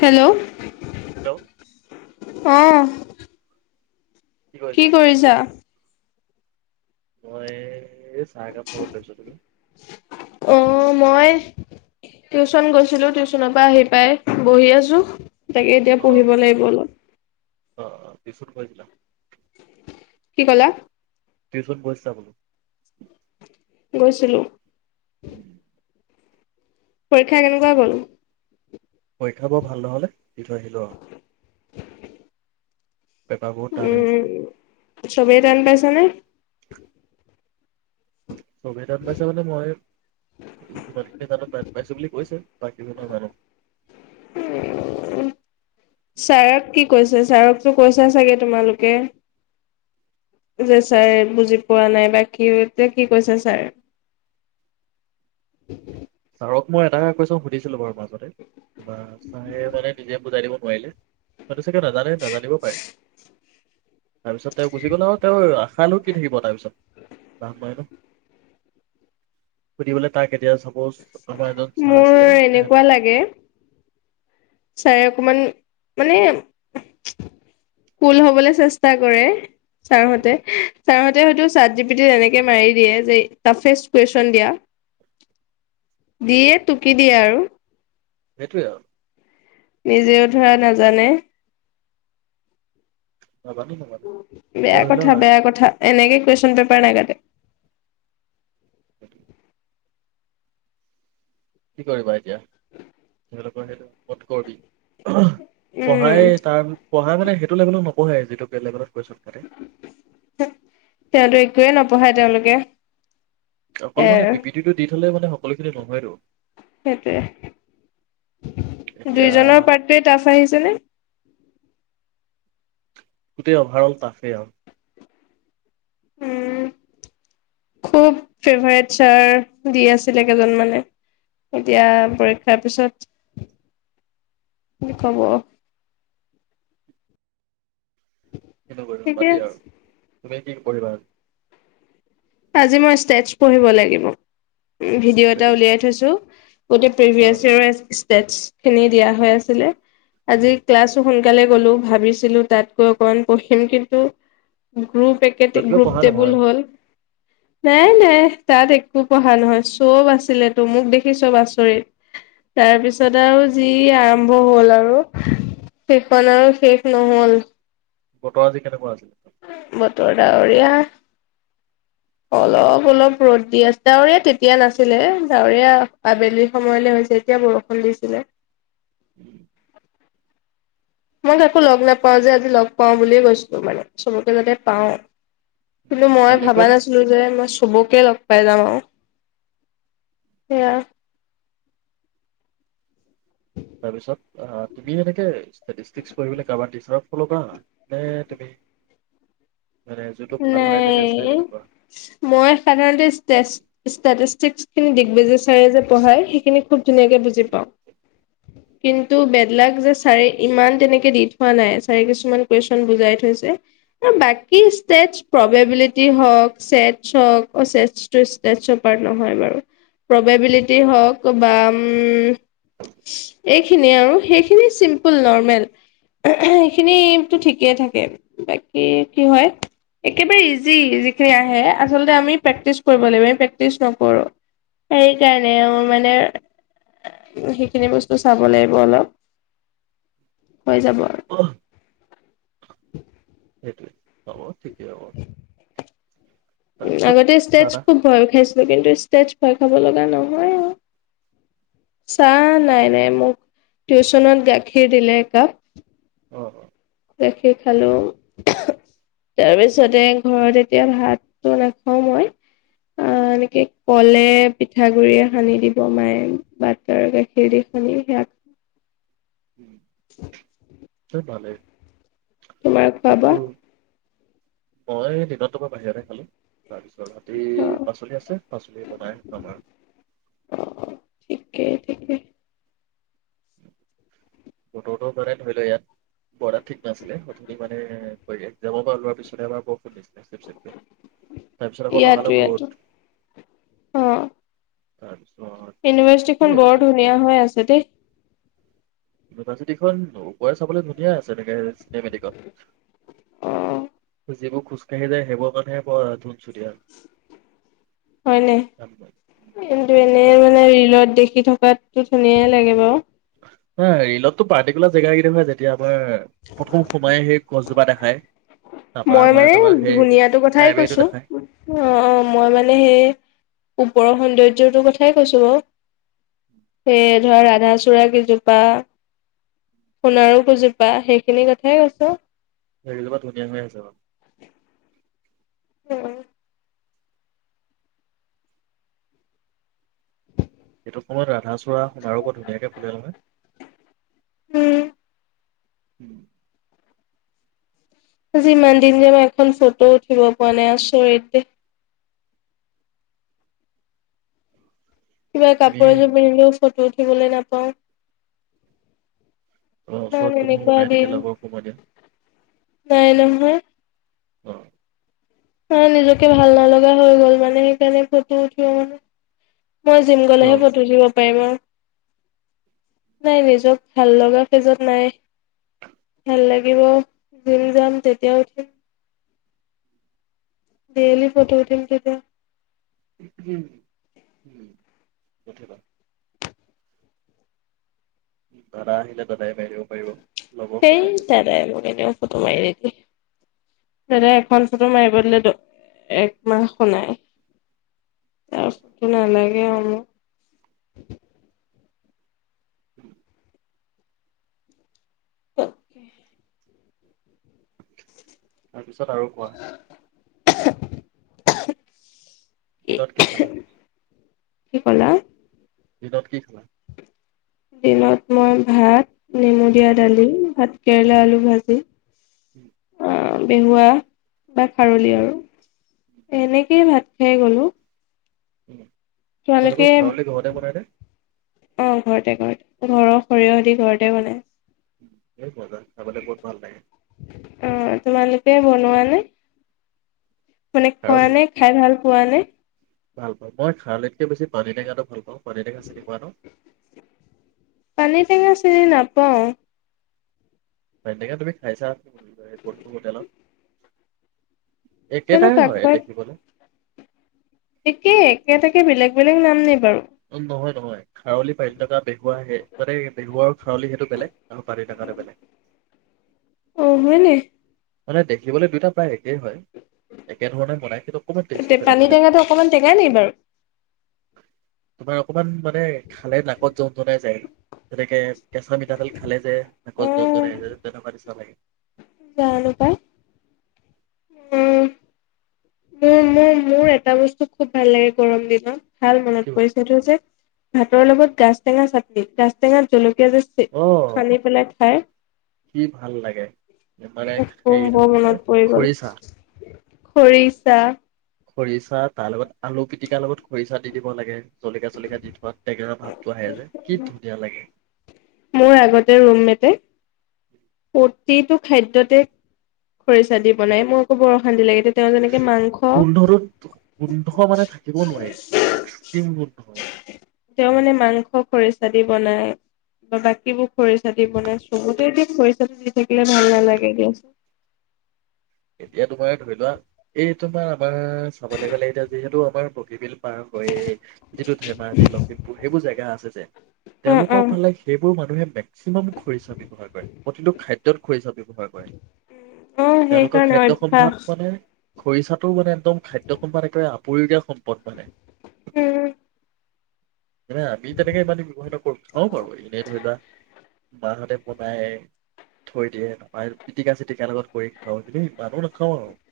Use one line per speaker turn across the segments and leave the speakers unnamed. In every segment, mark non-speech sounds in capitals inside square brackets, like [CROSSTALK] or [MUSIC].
Hello
hello
অ কি কৰিছা
মই চাহ একাপ খাব লৈছো তুমি
অ' মই টিউচন গৈছিলো টিউচনৰ পৰা আহি পাই বহি আছোঁ তাকে এতিয়া
অ',
পঢ়িব লাগিব অলপ
অ অ পিছত কৈ ছিলা
কি কলা
টিচোনত গৈছিলা বলো
গৈছিলো [UNINTELLIGIBLE] পৰীক্ষা কেনেকুৱা বোলো
পৰীক্ষা বৰ ভাল নহল দি থৈ আহিলো আৰু পেপাৰ বহুত টান
উম
আহিছিলে।
চবেই টান পাইছে নে
চবেই টান পাইছে মানে মই যিমানখিনি জানো টান পাইছো বুলি কৈছে বাকি কথা নাজানো
উম ছাৰক কি কৈছে ছাৰকতো কৈছা চাগে তোমালোকে যে ছাৰ বুজি পোৱা নাই বাকি যে কি কৈছে ছাৰে [UNINTELLIGIBLE]
আৰুক মই এটা কৈছো সুধিছো বাৰু মানে চাৰে মানে নিজে বুজাই দিব পোৱাইলো মান চাগে নাজানে নাজানিব পাৰে তাৰপিছত তেওঁ গুচি গ'ল ন তেওঁ খাই নো কি থাকিব তাৰপিছত বাহ বাই ন সুধিবলৈ তাক এতিয়া চাপজ আমাৰ এজন ছাৰ
মোৰ
আছিলে। এ
এনেকুৱা লাগে চাৰে অকমান মানে ফুল হবলৈ চেষ্টা কৰে ছাৰ মতে ছাৰ মতে ততে হয়তো চাৰ জি পিটিত এনেকে মাৰি দিয়ে যে টাফেষ্ট কুৱেশন দিয়া দিয়ে টুকি দিয়ে আৰু
সেইটোৱে আৰু
নিজেও ধৰা নাজানে
নাজানো নাজানো। তেতিয়া
বেয়া
ধৰি
কথা
লোৱা
বেয়া কথা এনেকে কুশন পেপাৰ নে লাগাতে
স কি কৰিবা এতিয়া তোমালোকৰ সেইটো কত কৰিবি
উম
পঢ়াই তাৰ পঢাই মানে সেইটো লেভল নঢ়ে যিটো বেলেগত
তেওঁতো একয়ে নপঢ়ায় তেওঁলোকে
অকল
এ
মানে
আৰু
পি পিটি টো দি থলে মানে সকলো খিনি নহয়তো
সেইটোৱে
এতিয়া
দুইজনৰ পাৰ্টোৱে টাফ আহিছেনে
গোটেই অভাৰ ৰল তাফে অ
উম খুব ফেভাৰট ছাৰ দি আছিল কেইজন মানে এতিয়া পৰীক্ষাৰ পিছত কি কব
এনে কৰি বাদ
ঠিকে
দিয়া আৰু তুমি কি পঢ়ি বাআৰু
আজি মই ষ্টেচ পঢ়িব লাগিব ভিডিঅ' এটা উলিয়াই
ষ্টেটিষ্টিক্স
থৈছো গোট
অ
প্ৰিভিয়াছ ইয়ে টেচ খিনি দিয়া হৈ আছিলে আজি ক্লাছো সোনকালে গলো ভাবিছিলো তাত গৈ অকমান পঢ়িম কিন্তু গ্ৰুপ একে
তাতকৈ
গ্ৰুপ
পঢ়া
টেবুল
নহয়
হ'ল নাই নাই তাত একো পঢ়া নহয় চব আছিল তো মোক দেখি চব আচৰিত তাৰপিছত আৰু যি আৰম্ভ হল আৰু সেইখন আৰু শেষ নহল
বতৰ আজি কেনেকুৱা আছিল
বতৰ ডাৱৰীয়া অলপ অলপ ৰ'দ দি আছে ডাৱৰীয়া তেতিয়া নাছিলে ডাৱৰীয়া আবেলি সময়লৈ হৈছে এতিয়া বৰষুণ দিছিলে মই একাকো লগ নাপাও যে আজি লগ পাওঁ বুলিয়ে কৈছিলো মানে চবকে যাতে পাওঁ কিন্তু মই
ভালে
ভাবা
কৰিলে
নাছিলো যে মই চবকে লগ পাই যাম আৰু সেয়া
তাৰপিছত আহ টিপিহে থাকে ইড়ষ্টিক পঢ়লৈ কাবাৰ টি ছাৰ ফল কৰা নে তুমি মানে যোনটো ভাল হয় তেতিয়া চাই
নাই
মেলি কৰা
মই সাধাৰণতে ষ্টষ্টিক খিনি দিগ্বজয় ছাৰে যে পঢ়ায় [UNINTELLIGIBLE] ধুনীয়াকে বুজি পাওঁ। কিন্তু বেদলাক যে ছাৰে ইমান তেনেকে দি থোৱা নাই ছাৰে কিছুমান কুৱেশন বুজাই থৈছে আৰু বাকী টেচপ্ৰববিলিটি হওঁক চেচ হওক অহ চেচটো ইচটেচৰ পাৰ্ট নহয় বাৰু। প্ৰববিলিটি হওক বা এইখিনিয় আৰু সেইখিনি চিম্পুল নৰ্মেল সেইখিনিটো ঠিকেই থাকে বাকী কি হয় একেবাৰে ইজি যিখিনি আহে আচল আমি প্ৰেক্টিচ কৰিব লাগিব প্ৰেক্টিচ নকৰো, সেই কাৰণে মানে সেইখিনি বস্তু চাব লাগিব, অলপ হৈ যাব আৰু
উহ
[UNINTELLIGIBLE]
সেইটোৱে, হ'ব ঠিকে অহ
আগতে ষ্টেজ খুব ভয় খাইছিলো কিন্তু ষ্টেজ ভয় খাব লগা নহয় চাহ নাই নাই মোক টিউচনত গাখীৰ দিলে একাপ
অহ অহ
গাখীৰ খালো তাৰপিছতে ঘৰত এতিয়া ভাতটো নেখাও মই। আহ এনেকে কলে পিঠাগুৰিয়ে সানি দিব মায়ে ভাত গাখীৰ দি সানি সেয়া খা
[UNINTELLIGIBLE] ভালেই
তোমাক
ভাতটো
পাবা
মই দিনত টো বা বাহিৰতে খালো। তাৰপিছত ৰাতি
অ
পাচলি আছে, পাচলি বনাই খাম
অ ঠিকেই
আৰু
ঠিকেই
বতৰটো মানে ধৰি লোৱা ইয়াত বৰদাত ঠিক নাছিলে সুনি মানে যাবৰ পৰা লোৱাৰ পিছত আমাৰ বৰষুণ দিছিলে তাৰপিছত আকৌ
ইয়াতো
লগালগ
ইয়াতো
ৰ'দ
অ
হয়
ইউনিভাৰ্চিটিখন বৰ্ড ধুনীয়া হৈ আছে দেই।
ইউনিভাৰ্চিটিখন ওপৰে চাবলৈ ধুনীয়া আছে এনেকে এহ মেডিকল
অ
যিবোৰ খোজকাঢ়ি যায় সেইবোৰৰ কাৰণেহে বৰ ধুনচু দিয়া
হয়নে? কিন্তু এনে মানে ৰিলত দেখি খি থকাকে ধুনীয়ে লাগে বাৰু
নহ ৰিলতটো পাৰ্টিকুলাৰ জেগা কেই দেখায় যেতিয়া হয় হয়, প্ৰথম সোমায়ে সেই গছ জোপা দেখাই
মই মানে ধুনীয়া টো কথাই
লাইব্ৰেৰীটো
কৈছো
দেখাই
অহ অহ মই মানে সেই ওপৰৰ সৌন্দৰ য্যৰ কথাই কৈছো বাৰু। সেই ধৰা, ৰাধাচূড়া কেইজোপা সোণাৰু কেইজোপা সেইখিনি কথাই কৈছো।
[UNINTELLIGIBLE] দে [UNINTELLIGIBLE]
উম
সেইটো সময়ত ৰাধা চূড়া সোণাৰো ব ধুনীয়াকে ফুলে নহয় উ
আজিমান দিন যাম এখনো ফটো উঠিব পোৱা নাই আচৰিততে কিবা
তুমি
কাপোৰ এযোৰ পিন্ধিলেও ফটোত পিন্ধলৈ নাপাওঁ ইমান
ওচৰত কোনো
এনেকুৱা
নাই নেকি
দিন।
লগৰ কোনোবা দিয়া
নাই নহয়
অ
অ নিজকে ভাল নলগা হৈ গ'ল মানে সেইকাৰণে ফটো উঠিব মানে মই জিম
কিয়?
গ'লেহে ফটো টো নাই নিজক ভাল লগা ফেজত নাই ভাল লাগিব যদি যাম তেতিয়া উঠিম ডেইি ফটোতিম কতিয়া
ঠ দাদা আহিলে দাদায়ে মাৰি দিব পাৰিব লগৰ
সেই
সমনীয়াই মাৰিব
দাদায়ে মোকএনেও ফটো মাৰি নিদিয়ে দাদা এখন ফটো মাৰিব দিলে একমাহ শুনাই তাৰ ফটো নালাগে অ মোক
উম [UNINTELLIGIBLE]
তাক
তাৰপিছত আৰু কোৱা
[UNINTELLIGIBLE]
দিনত কি খালা
কি ক'লা
দিনত কি খালা
দিনত মই ভাত নেমু দিয়া দালি ভাত কেৰেলা আলু ভাজি তেনেকুৱা বা খাৰলি
অ'
আৰু এনেকেই ভাত সেই গলো
উম
তোমালোকে
তোমালোকৰ খাৰলি ঘৰতে বনাই নে
অ ঘৰতে ঘৰতে ঘৰৰ সৰিয়হ দি ঘৰতে বনাই
এ মজা খাৱলে বহুত ভাল লাগে
অ তোমালোকে বনোৱা নে মানে খোৱা
খাৰলি
নে খাই ভাল পোৱা খোৱা নে
ভাল পাওঁ মই খাৰলিতকে বেছি পানী টেঙাটো ভাল পাওঁ পানী টেঙা চিনি পোৱা ন
পানিটেঙা চিনি নাপাওঁ
পানিটেঙা তুমি খাইছা কোন কোন হোটেলত
জানো
একেইটাই হয় দেখিবলৈ
একে একেটাকে বেলেগ বেলেগ নাম নে বাৰু
নহয় নহয় খাৰলি পানীটেঙা বেহুৱা আহে মানে বেহুৱা আৰু খাৰলি সেইটো বেলেগ আৰু পানিটেঙাটো বেলেগ
অ হয়নে
মানে দেখিবলৈ দুয়োটা প্ৰায় একে সেই হয় একেধৰণে বনাই কিন্তু অকণমান টেষ্টটো বেলেগ
পানী
বেলেগ হয়
টেঙাটো অকমান টেঙা নি বাৰু?
তোমাৰ অকমান মান মানে খালে নাকত যম জনাই যায় তেনেকে কেঁচা মিঠাতেল খালে যে আাকত
উম
যোনজন আহ তেনেকুৱা নিচা লাগে
জানো পায় উম মোৰ মোৰ মোৰ এটা বস্তু খুব ভাল লাগে গৰম দিনত ভাল
কি
মনত
বস্তু
পৰিচাটো যে ভাতৰ লগত গা টেঙা চাটনি গাছ টেঙাত জলকীয়া পিয়াজ যে সানি পেলাই খাই
সি ভাল লাগে মানে
উফ
হেৰিটো
বৰ
কি বুলি
মনত
কয়
পৰি গ'ল
খৰিচাহ
[UNINTELLIGIBLE]
খৰিচা তাৰ লগত আলু পিটিকাৰ লগত খৰিচা দি দিব লাগে চলিকা চলিককা দি থাত তেকা ভাবটো আহে যে কি ধুনীয়া লাগে
মোৰ আগতে ৰুম মেটে প্ৰতিটো খাদ্যতে খৰিচা দি বনাই মোৰ আকৌ বৰ অশান্তি লাগে তেওঁ যেনেকে মাংস
গোন্ধটোত গোন্ধ মানে থাকিব নোৱাৰি এক্সট্ৰিম গোন্ধ মানে
তেওঁ মানে মাংস খৰিচা দি বনাই বা বাকীবোৰ খৰিচা দি বনাই চবতে এতিয়া খৰিচা দি থাকিলে ভাল নালাগে দিয়াোন
এতিয়া তোমাৰ ধৰি লোৱা এই তোমাৰ আমাৰ চাবলৈ গলে এতিয়া যিহেতু আমাৰ পকি পাৰ হৈ যিটো ধেমাজি লখিমপুৰ সেইবোৰ জেগা আছে যে
উম,
তেওঁলোকৰ
উম,
ফালে সেইবোৰ মানুহে মেক্সিমাম খৰিচা ব্য্ৱহাৰ কৰে প্ৰতিটো খাদয় খৰিছাবি ব্যৱহাৰ কৰে
উম,
তেওঁলোকৰ
সেইকাৰণে
খাদ্যয়
অভ্যাস
সম্ভাত মানে খৰিচাটোও মানে একদম খাদ্য সম্ এনেকে [UNINTELLIGIBLE] পৰি দিয়া শম পত মালে
উম।
[UNINTELLIGIBLE] মে আমি তেনেকে ইমান ব্যৱহাৰ নকৰো। থওঁ বাৰু এনেই ধৰি লোৱা মাহতে বনাই থৈ দিয়ে নহয় পিটিকা চিটিকা লগত কৰি [UNINTELLIGIBLE]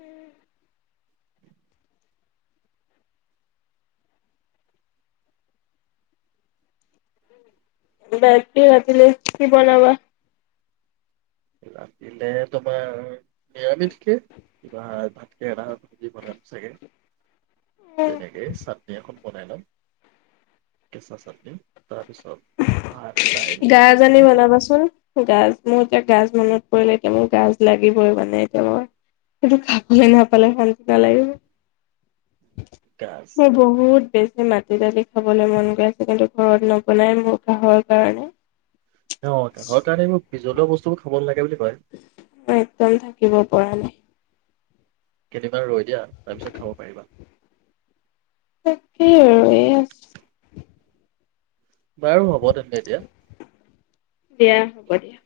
উম বাইক কি ৰাটিলে কি বনাবা?
ৰাতিলে তোমাৰ নিৰামিষকে কিবা ভাতকে এ ভাজি বনাম চাগে, তেনেকেই চাটনি এখন বনাই লম কেঁচা চাটনি তাৰপিছত ভাত দাইল
গাজ আনি
তেনেকে আৰু
বনাবাচোন, গাজ মোৰতিয়া গাজ মনত এতিয়া মোৰ গাজ লাগিবই মানে এতিয়া খাবলৈ নাপালে শান্তি নালাগে
গাজ
ম বহুত বে মাটি দালি খাবলৈ মন গৈ আছে কিন্তু ঘৰত ন- বনাই মোৰ কাহৰ কাৰনে
অ কাহৰ কাৰণেই বিজলুৱা বস্তুবোৰ খাব নালাগে বুলি কয়
একদম থাকিব পৰা নাই
কেইদিনমান ৰৈ দিয়া, তাৰ পিছত খাব পাৰিবা
তাকেই আৰু এয়া
বাৰু হ'ব তেন্তে এতিয়া
দিয়া হ'ব দিয়া